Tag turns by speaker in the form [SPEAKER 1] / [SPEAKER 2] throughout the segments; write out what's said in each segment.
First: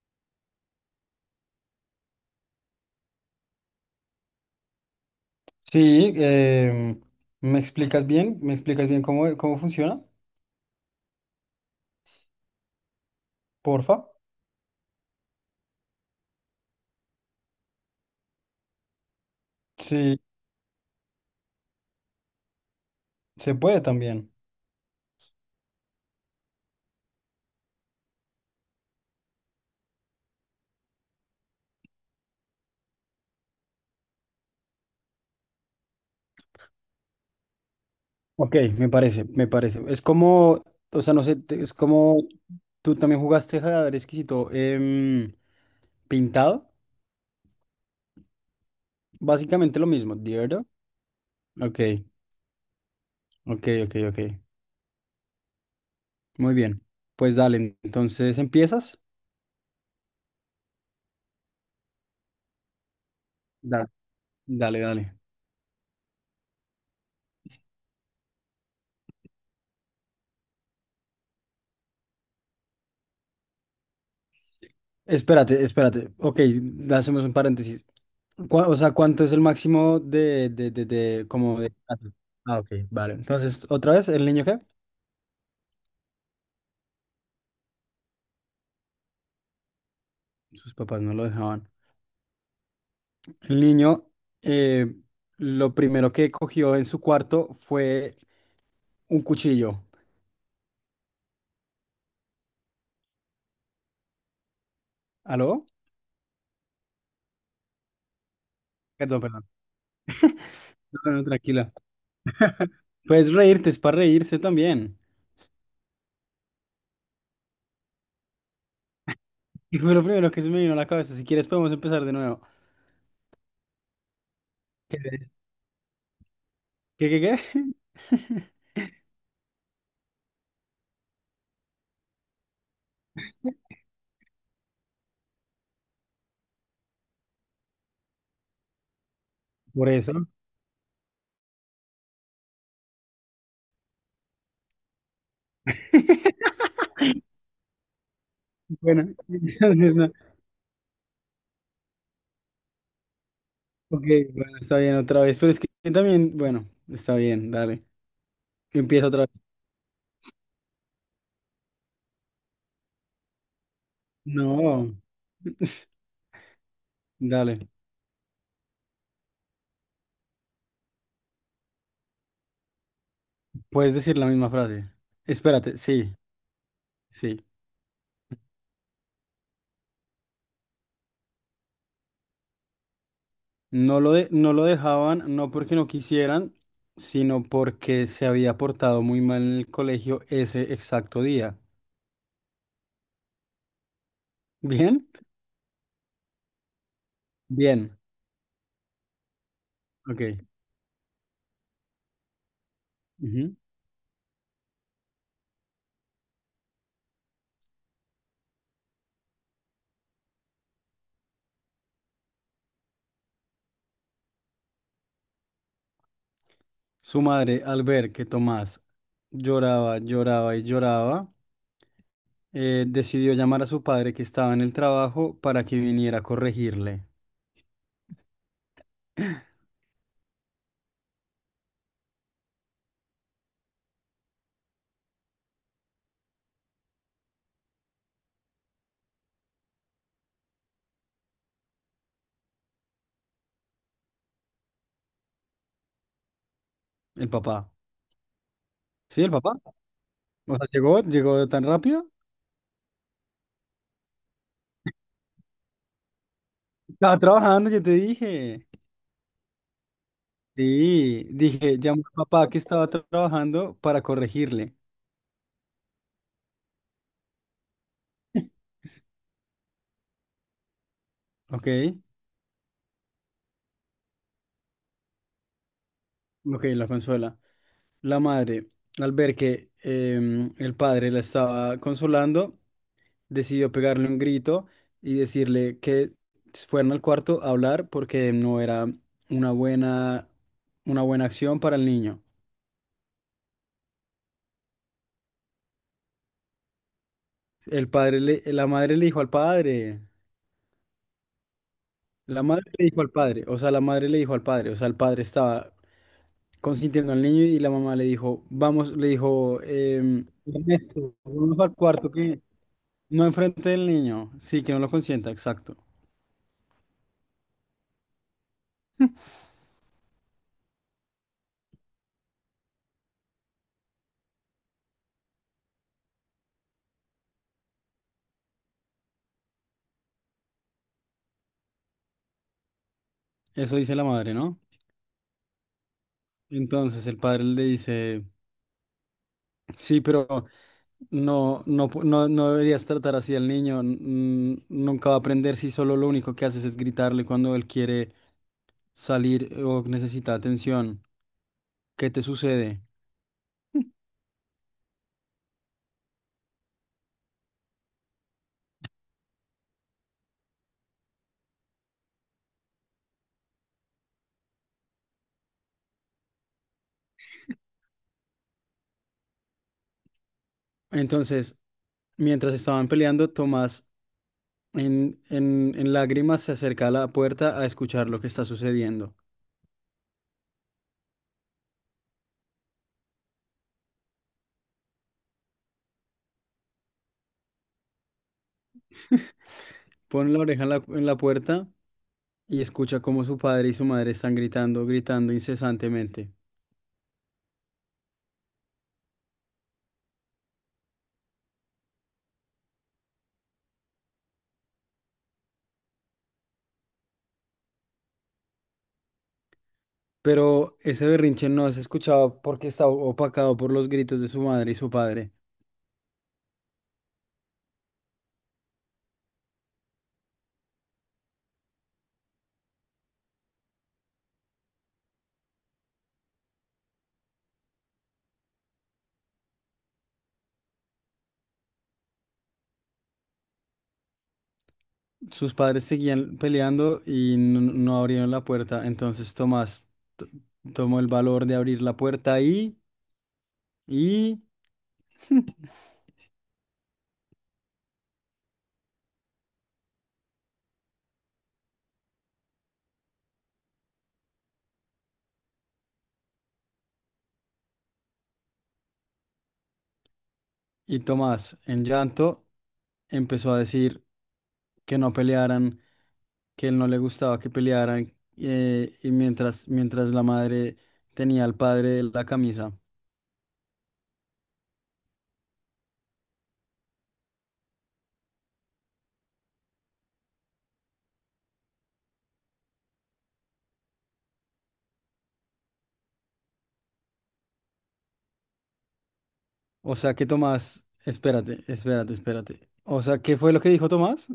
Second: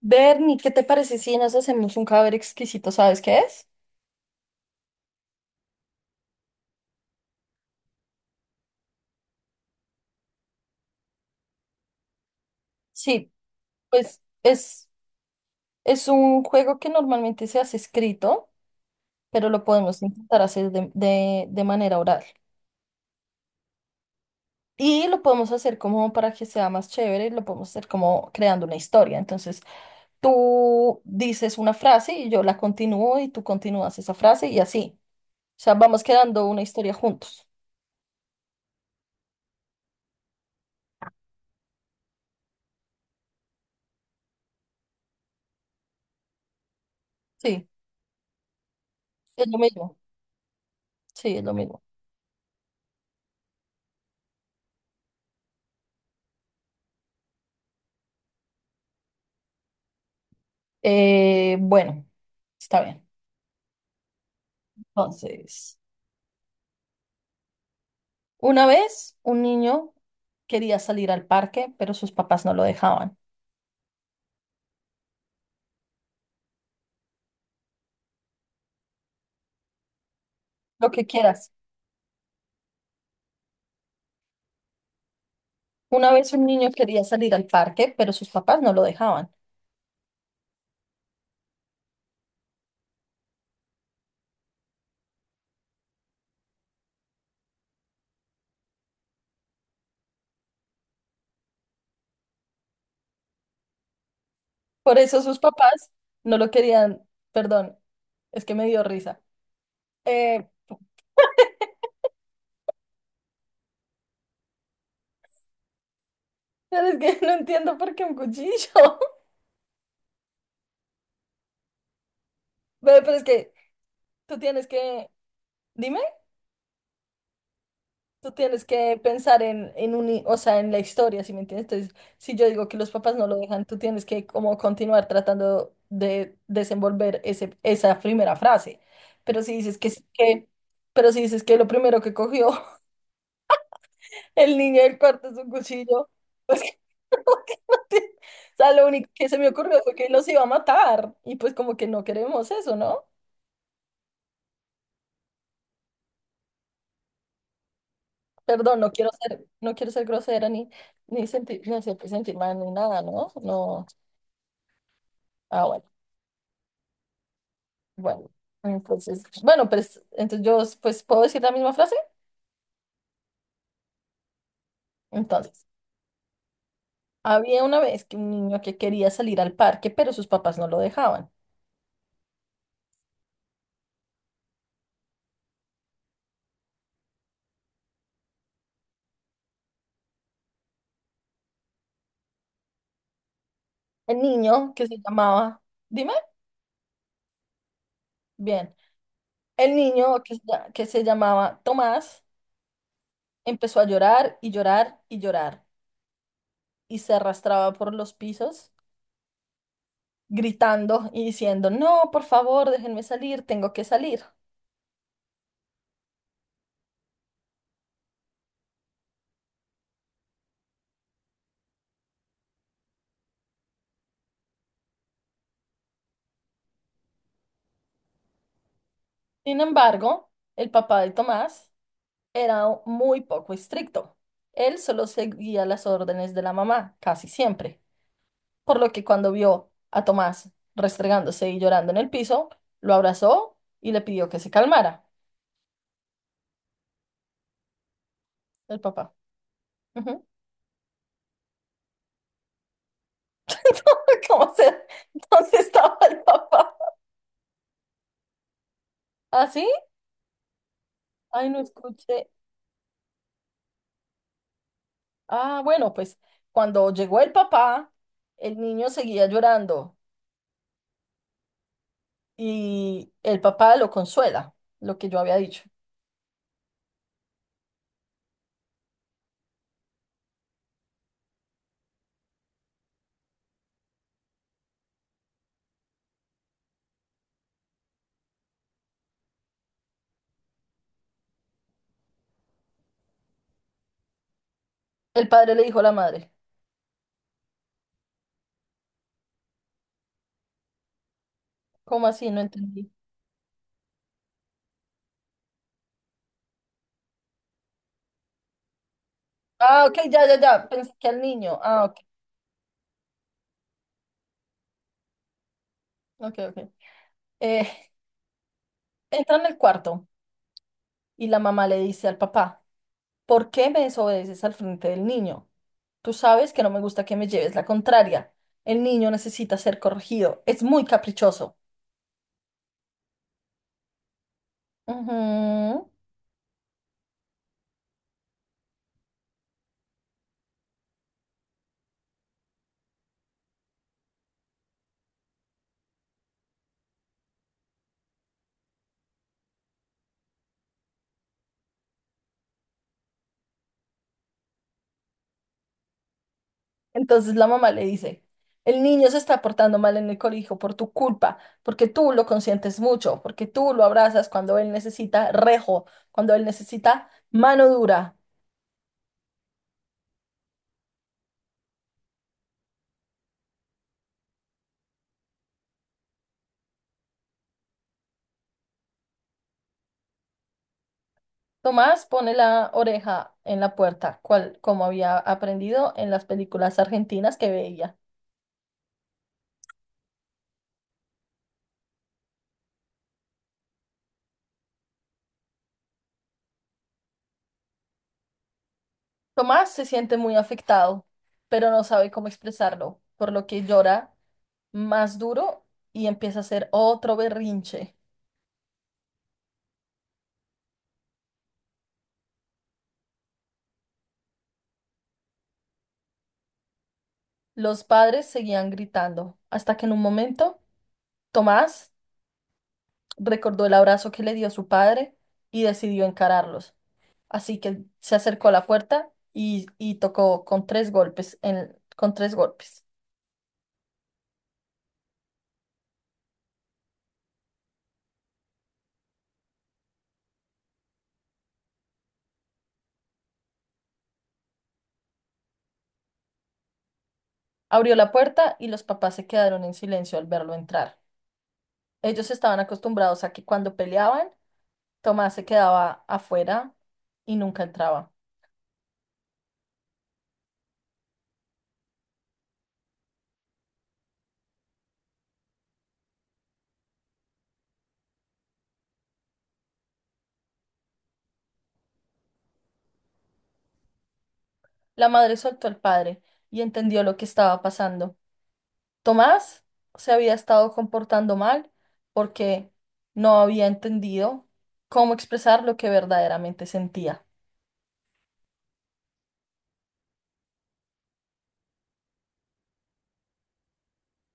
[SPEAKER 1] Bernie, ¿qué te parece si nos hacemos un cadáver exquisito? ¿Sabes qué es?
[SPEAKER 2] Sí, ¿me explicas bien? ¿Me explicas bien cómo funciona?
[SPEAKER 1] Sí,
[SPEAKER 2] Porfa.
[SPEAKER 1] pues es un juego que normalmente se hace escrito, pero lo podemos
[SPEAKER 2] Sí,
[SPEAKER 1] intentar hacer de manera oral.
[SPEAKER 2] se puede también.
[SPEAKER 1] Y lo podemos hacer como para que sea más chévere, lo podemos hacer como creando una historia. Entonces, tú dices una frase y yo la continúo y tú continúas esa frase y así. O sea, vamos creando una historia juntos.
[SPEAKER 2] Ok, me parece. Es como, o sea, no sé, es como tú también jugaste ver Exquisito pintado.
[SPEAKER 1] Sí, es lo
[SPEAKER 2] Básicamente lo
[SPEAKER 1] mismo.
[SPEAKER 2] mismo, ¿de verdad?
[SPEAKER 1] Sí, es lo
[SPEAKER 2] Ok,
[SPEAKER 1] mismo.
[SPEAKER 2] ok, ok, ok. Muy bien. Pues dale, entonces empiezas.
[SPEAKER 1] Bueno, está bien.
[SPEAKER 2] Dale, dale, dale.
[SPEAKER 1] Entonces... Una vez un niño quería salir al parque, pero sus papás no lo dejaban.
[SPEAKER 2] Espérate, espérate. Ok, hacemos un paréntesis. O sea, ¿cuánto es el máximo
[SPEAKER 1] Lo que quieras.
[SPEAKER 2] como de... Ah, ok, vale. Entonces, otra vez, ¿el niño qué?
[SPEAKER 1] Una vez un niño quería salir al parque, pero sus papás no lo dejaban.
[SPEAKER 2] Sus papás no lo dejaban. El niño, eh, lo primero que cogió en su cuarto fue un cuchillo.
[SPEAKER 1] Por eso sus
[SPEAKER 2] ¿Aló?
[SPEAKER 1] papás no lo querían. Perdón, es que me dio risa.
[SPEAKER 2] Perdón, perdón.
[SPEAKER 1] Eh,
[SPEAKER 2] No, no, tranquila. Puedes reírte, es para reírse también.
[SPEAKER 1] pero es que no entiendo por qué un cuchillo.
[SPEAKER 2] Y fue lo primero que se me vino a la cabeza. Si quieres, podemos empezar de nuevo.
[SPEAKER 1] Ve, pero es que tú tienes que... Dime.
[SPEAKER 2] ¿Qué?
[SPEAKER 1] Tú tienes que pensar en, o sea, en la historia, ¿sí me entiendes? Entonces, si yo digo que los papás no lo dejan, tú tienes que como continuar tratando de desenvolver ese, esa primera frase. Pero si dices que,
[SPEAKER 2] Por
[SPEAKER 1] s-
[SPEAKER 2] eso.
[SPEAKER 1] que, pero si dices que lo primero que cogió el niño del cuarto es un cuchillo, pues, o sea, lo
[SPEAKER 2] Bueno,
[SPEAKER 1] único que se me ocurrió fue
[SPEAKER 2] entonces,
[SPEAKER 1] que
[SPEAKER 2] no.
[SPEAKER 1] los iba a matar. Y pues como que no queremos eso, ¿no?
[SPEAKER 2] Ok, bueno, está bien otra vez. Pero es que también, bueno, está bien, dale.
[SPEAKER 1] Perdón,
[SPEAKER 2] Empieza otra vez.
[SPEAKER 1] no quiero ser grosera ni, ni sentir, ni hacer sentir mal ni nada, ¿no? No.
[SPEAKER 2] No,
[SPEAKER 1] Ah, bueno.
[SPEAKER 2] dale.
[SPEAKER 1] Bueno, entonces, bueno, pues entonces yo pues puedo decir la misma frase.
[SPEAKER 2] Puedes decir la misma frase.
[SPEAKER 1] Entonces,
[SPEAKER 2] Espérate, sí, sí.
[SPEAKER 1] había una vez que un niño que quería salir al parque, pero sus papás no lo dejaban.
[SPEAKER 2] No lo dejaban, no porque no quisieran, sino porque se había portado muy mal en el colegio ese exacto día.
[SPEAKER 1] El niño que se
[SPEAKER 2] ¿Bien?
[SPEAKER 1] llamaba, dime,
[SPEAKER 2] Bien.
[SPEAKER 1] bien, el niño
[SPEAKER 2] Ok.
[SPEAKER 1] que se llamaba Tomás
[SPEAKER 2] Ujú.
[SPEAKER 1] empezó a llorar y llorar y llorar y se arrastraba por los pisos gritando y diciendo, no, por favor, déjenme salir, tengo que salir.
[SPEAKER 2] Su madre, al ver que Tomás lloraba, decidió llamar a su padre que estaba en el trabajo para que viniera a corregirle.
[SPEAKER 1] Sin embargo, el papá de Tomás era muy poco estricto. Él solo seguía las órdenes de la mamá, casi siempre, por lo que cuando vio a Tomás restregándose y llorando en el piso, lo abrazó y le pidió que se calmara.
[SPEAKER 2] El papá.
[SPEAKER 1] El papá.
[SPEAKER 2] Sí, el papá.
[SPEAKER 1] Ujú.
[SPEAKER 2] O sea, llegó tan rápido.
[SPEAKER 1] ¿Cómo se? ¿Dónde estaba el papá?
[SPEAKER 2] Estaba trabajando, yo te dije.
[SPEAKER 1] ¿Ah, sí?
[SPEAKER 2] Sí,
[SPEAKER 1] Ay, no
[SPEAKER 2] dije, llamó al
[SPEAKER 1] escuché.
[SPEAKER 2] papá que estaba trabajando para corregirle.
[SPEAKER 1] Ah, bueno, pues cuando llegó el papá, el niño seguía llorando
[SPEAKER 2] Ok,
[SPEAKER 1] y el papá lo consuela, lo que yo había dicho.
[SPEAKER 2] ok, la consuela. La madre, al ver que el padre la estaba consolando, decidió pegarle un grito y decirle que fueran al cuarto a hablar porque no era una buena, una buena acción para el niño.
[SPEAKER 1] El padre le dijo a la madre,
[SPEAKER 2] La madre le dijo al padre.
[SPEAKER 1] ¿cómo así? No
[SPEAKER 2] La madre le
[SPEAKER 1] entendí.
[SPEAKER 2] dijo al padre, o sea, la madre le dijo al padre, o sea, el padre estaba consintiendo al niño y la mamá le dijo, vamos, le dijo,
[SPEAKER 1] Ah, ok, ya, ya, ya. Pensé que
[SPEAKER 2] Ernesto,
[SPEAKER 1] al niño.
[SPEAKER 2] vamos al
[SPEAKER 1] Ah, ok,
[SPEAKER 2] cuarto que no enfrente del niño, sí, que no lo consienta, exacto.
[SPEAKER 1] ok, ok. Eh, entra en el cuarto y la mamá le dice al papá, ¿por qué me desobedeces al frente del niño? Tú sabes que no me gusta que me lleves la contraria. El niño necesita ser corregido. Es muy caprichoso.
[SPEAKER 2] Eso dice la madre, ¿no?
[SPEAKER 1] Ujú.
[SPEAKER 2] Entonces el padre le dice, sí, pero no, no deberías tratar así al niño, nunca va a aprender si solo lo único que haces es gritarle cuando él quiere salir o necesita atención. ¿Qué te sucede?
[SPEAKER 1] Entonces la mamá le dice, el niño se está portando mal en el colegio por tu culpa, porque tú lo consientes mucho, porque tú lo abrazas cuando él necesita rejo, cuando él necesita mano dura.
[SPEAKER 2] Entonces, mientras estaban peleando, Tomás en lágrimas se acerca a la puerta a escuchar lo que está sucediendo.
[SPEAKER 1] Tomás pone la oreja en la puerta, cual, como había aprendido en las películas argentinas que veía.
[SPEAKER 2] Pone la oreja en la puerta y escucha cómo su padre y su madre están gritando incesantemente.
[SPEAKER 1] Tomás se siente muy afectado, pero no sabe cómo expresarlo, por lo que llora más duro y empieza a hacer otro berrinche.
[SPEAKER 2] Pero ese berrinche no es escuchado porque está opacado por los gritos de su madre y su padre.
[SPEAKER 1] Los padres seguían gritando, hasta que en un momento Tomás recordó el abrazo que le dio su padre y decidió encararlos. Así que se acercó a la puerta y tocó con tres golpes, con tres golpes.
[SPEAKER 2] Sus padres seguían peleando y no abrieron la puerta. Entonces Tomás t- tomó el valor de abrir la puerta y Y,
[SPEAKER 1] Abrió la puerta y los papás se quedaron en silencio al verlo entrar. Ellos estaban acostumbrados a que cuando peleaban, Tomás se quedaba afuera y nunca entraba.
[SPEAKER 2] y Tomás, en llanto, empezó a decir que no pelearan, que él no le gustaba que pelearan, y mientras la madre tenía al padre de la camisa.
[SPEAKER 1] La madre soltó al padre y entendió lo que estaba pasando. Tomás se había estado comportando mal porque no había entendido cómo expresar lo que verdaderamente sentía,
[SPEAKER 2] O sea que Tomás, espérate, espérate, espérate. O sea, ¿qué fue lo que dijo Tomás?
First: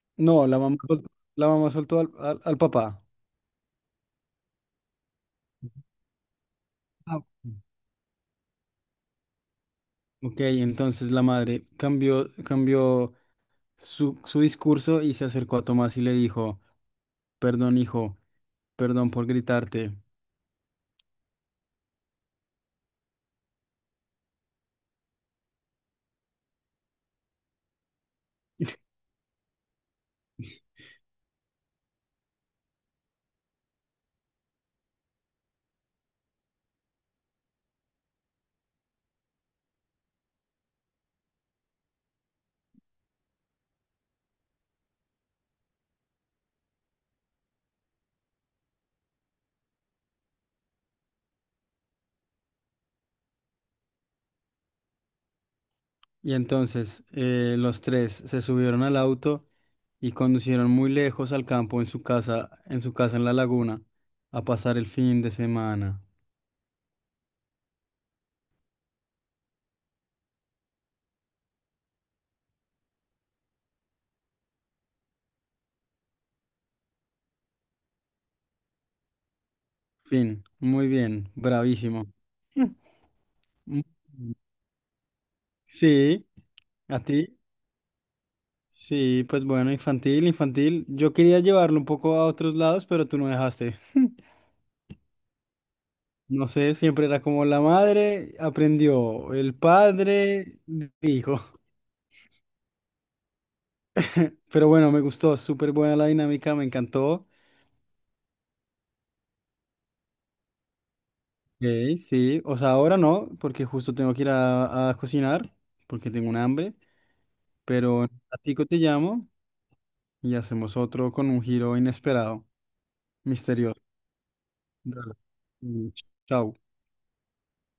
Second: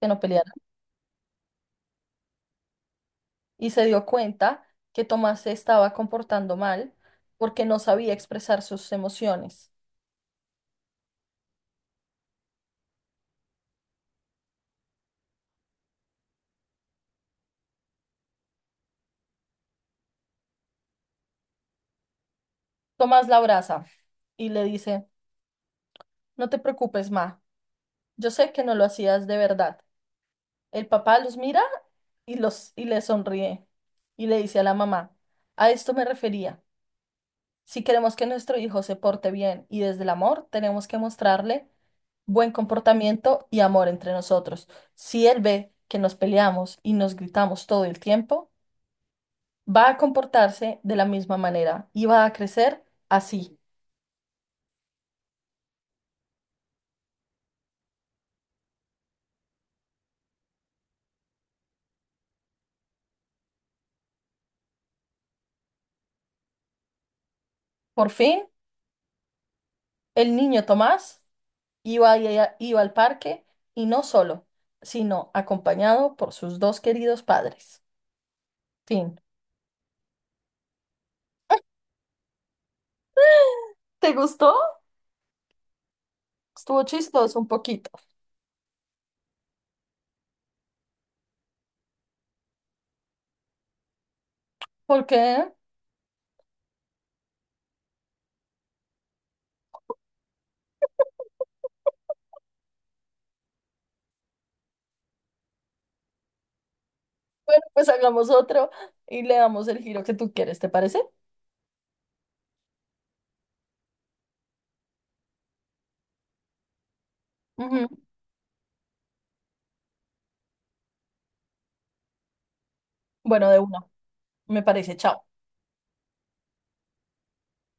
[SPEAKER 1] que no
[SPEAKER 2] No,
[SPEAKER 1] peleara.
[SPEAKER 2] la mamá soltó al papá.
[SPEAKER 1] Y se dio cuenta que Tomás se estaba comportando mal
[SPEAKER 2] Ah,
[SPEAKER 1] porque no sabía expresar sus emociones.
[SPEAKER 2] ok, entonces la madre cambió su discurso y se acercó a Tomás y le dijo. Perdón, hijo, perdón por gritarte.
[SPEAKER 1] Tomás la abraza y le dice, no te preocupes, Ma, yo sé que no lo hacías de verdad. El papá los mira y le sonríe y le dice a la mamá, a esto me refería. Si queremos que nuestro hijo se porte bien y desde el amor, tenemos que mostrarle buen comportamiento y amor entre nosotros. Si él ve que nos peleamos y nos gritamos todo el tiempo, va a comportarse de la misma manera y va a crecer así.
[SPEAKER 2] Y entonces los tres se subieron al auto y conducieron muy lejos al campo en su casa, en su casa en la laguna, a pasar el fin de semana.
[SPEAKER 1] Por fin, el niño Tomás Iba, y iba al parque y no solo, sino acompañado por sus dos queridos padres. Fin.
[SPEAKER 2] Fin, muy bien, bravísimo. Mm,
[SPEAKER 1] ¿Te gustó?
[SPEAKER 2] sí,
[SPEAKER 1] Estuvo
[SPEAKER 2] a ti.
[SPEAKER 1] chistoso un poquito.
[SPEAKER 2] Sí, pues bueno, infantil, infantil. Yo quería llevarlo un poco a otros lados, pero tú no dejaste.
[SPEAKER 1] ¿Por qué?
[SPEAKER 2] No sé, siempre era como la madre aprendió, el padre dijo. Pero bueno, me gustó, súper buena la dinámica, me encantó.
[SPEAKER 1] Bueno, pues hagamos otro y le damos el giro que tú quieres, ¿te parece?
[SPEAKER 2] Ok, sí, o sea, ahora no, porque justo tengo que ir a cocinar, porque tengo un hambre,
[SPEAKER 1] Ujú.
[SPEAKER 2] pero a ti te llamo y hacemos otro con un giro inesperado,
[SPEAKER 1] Bueno, de
[SPEAKER 2] misterioso.
[SPEAKER 1] uno, me parece.
[SPEAKER 2] Dale.
[SPEAKER 1] Chao.
[SPEAKER 2] Mm, chao.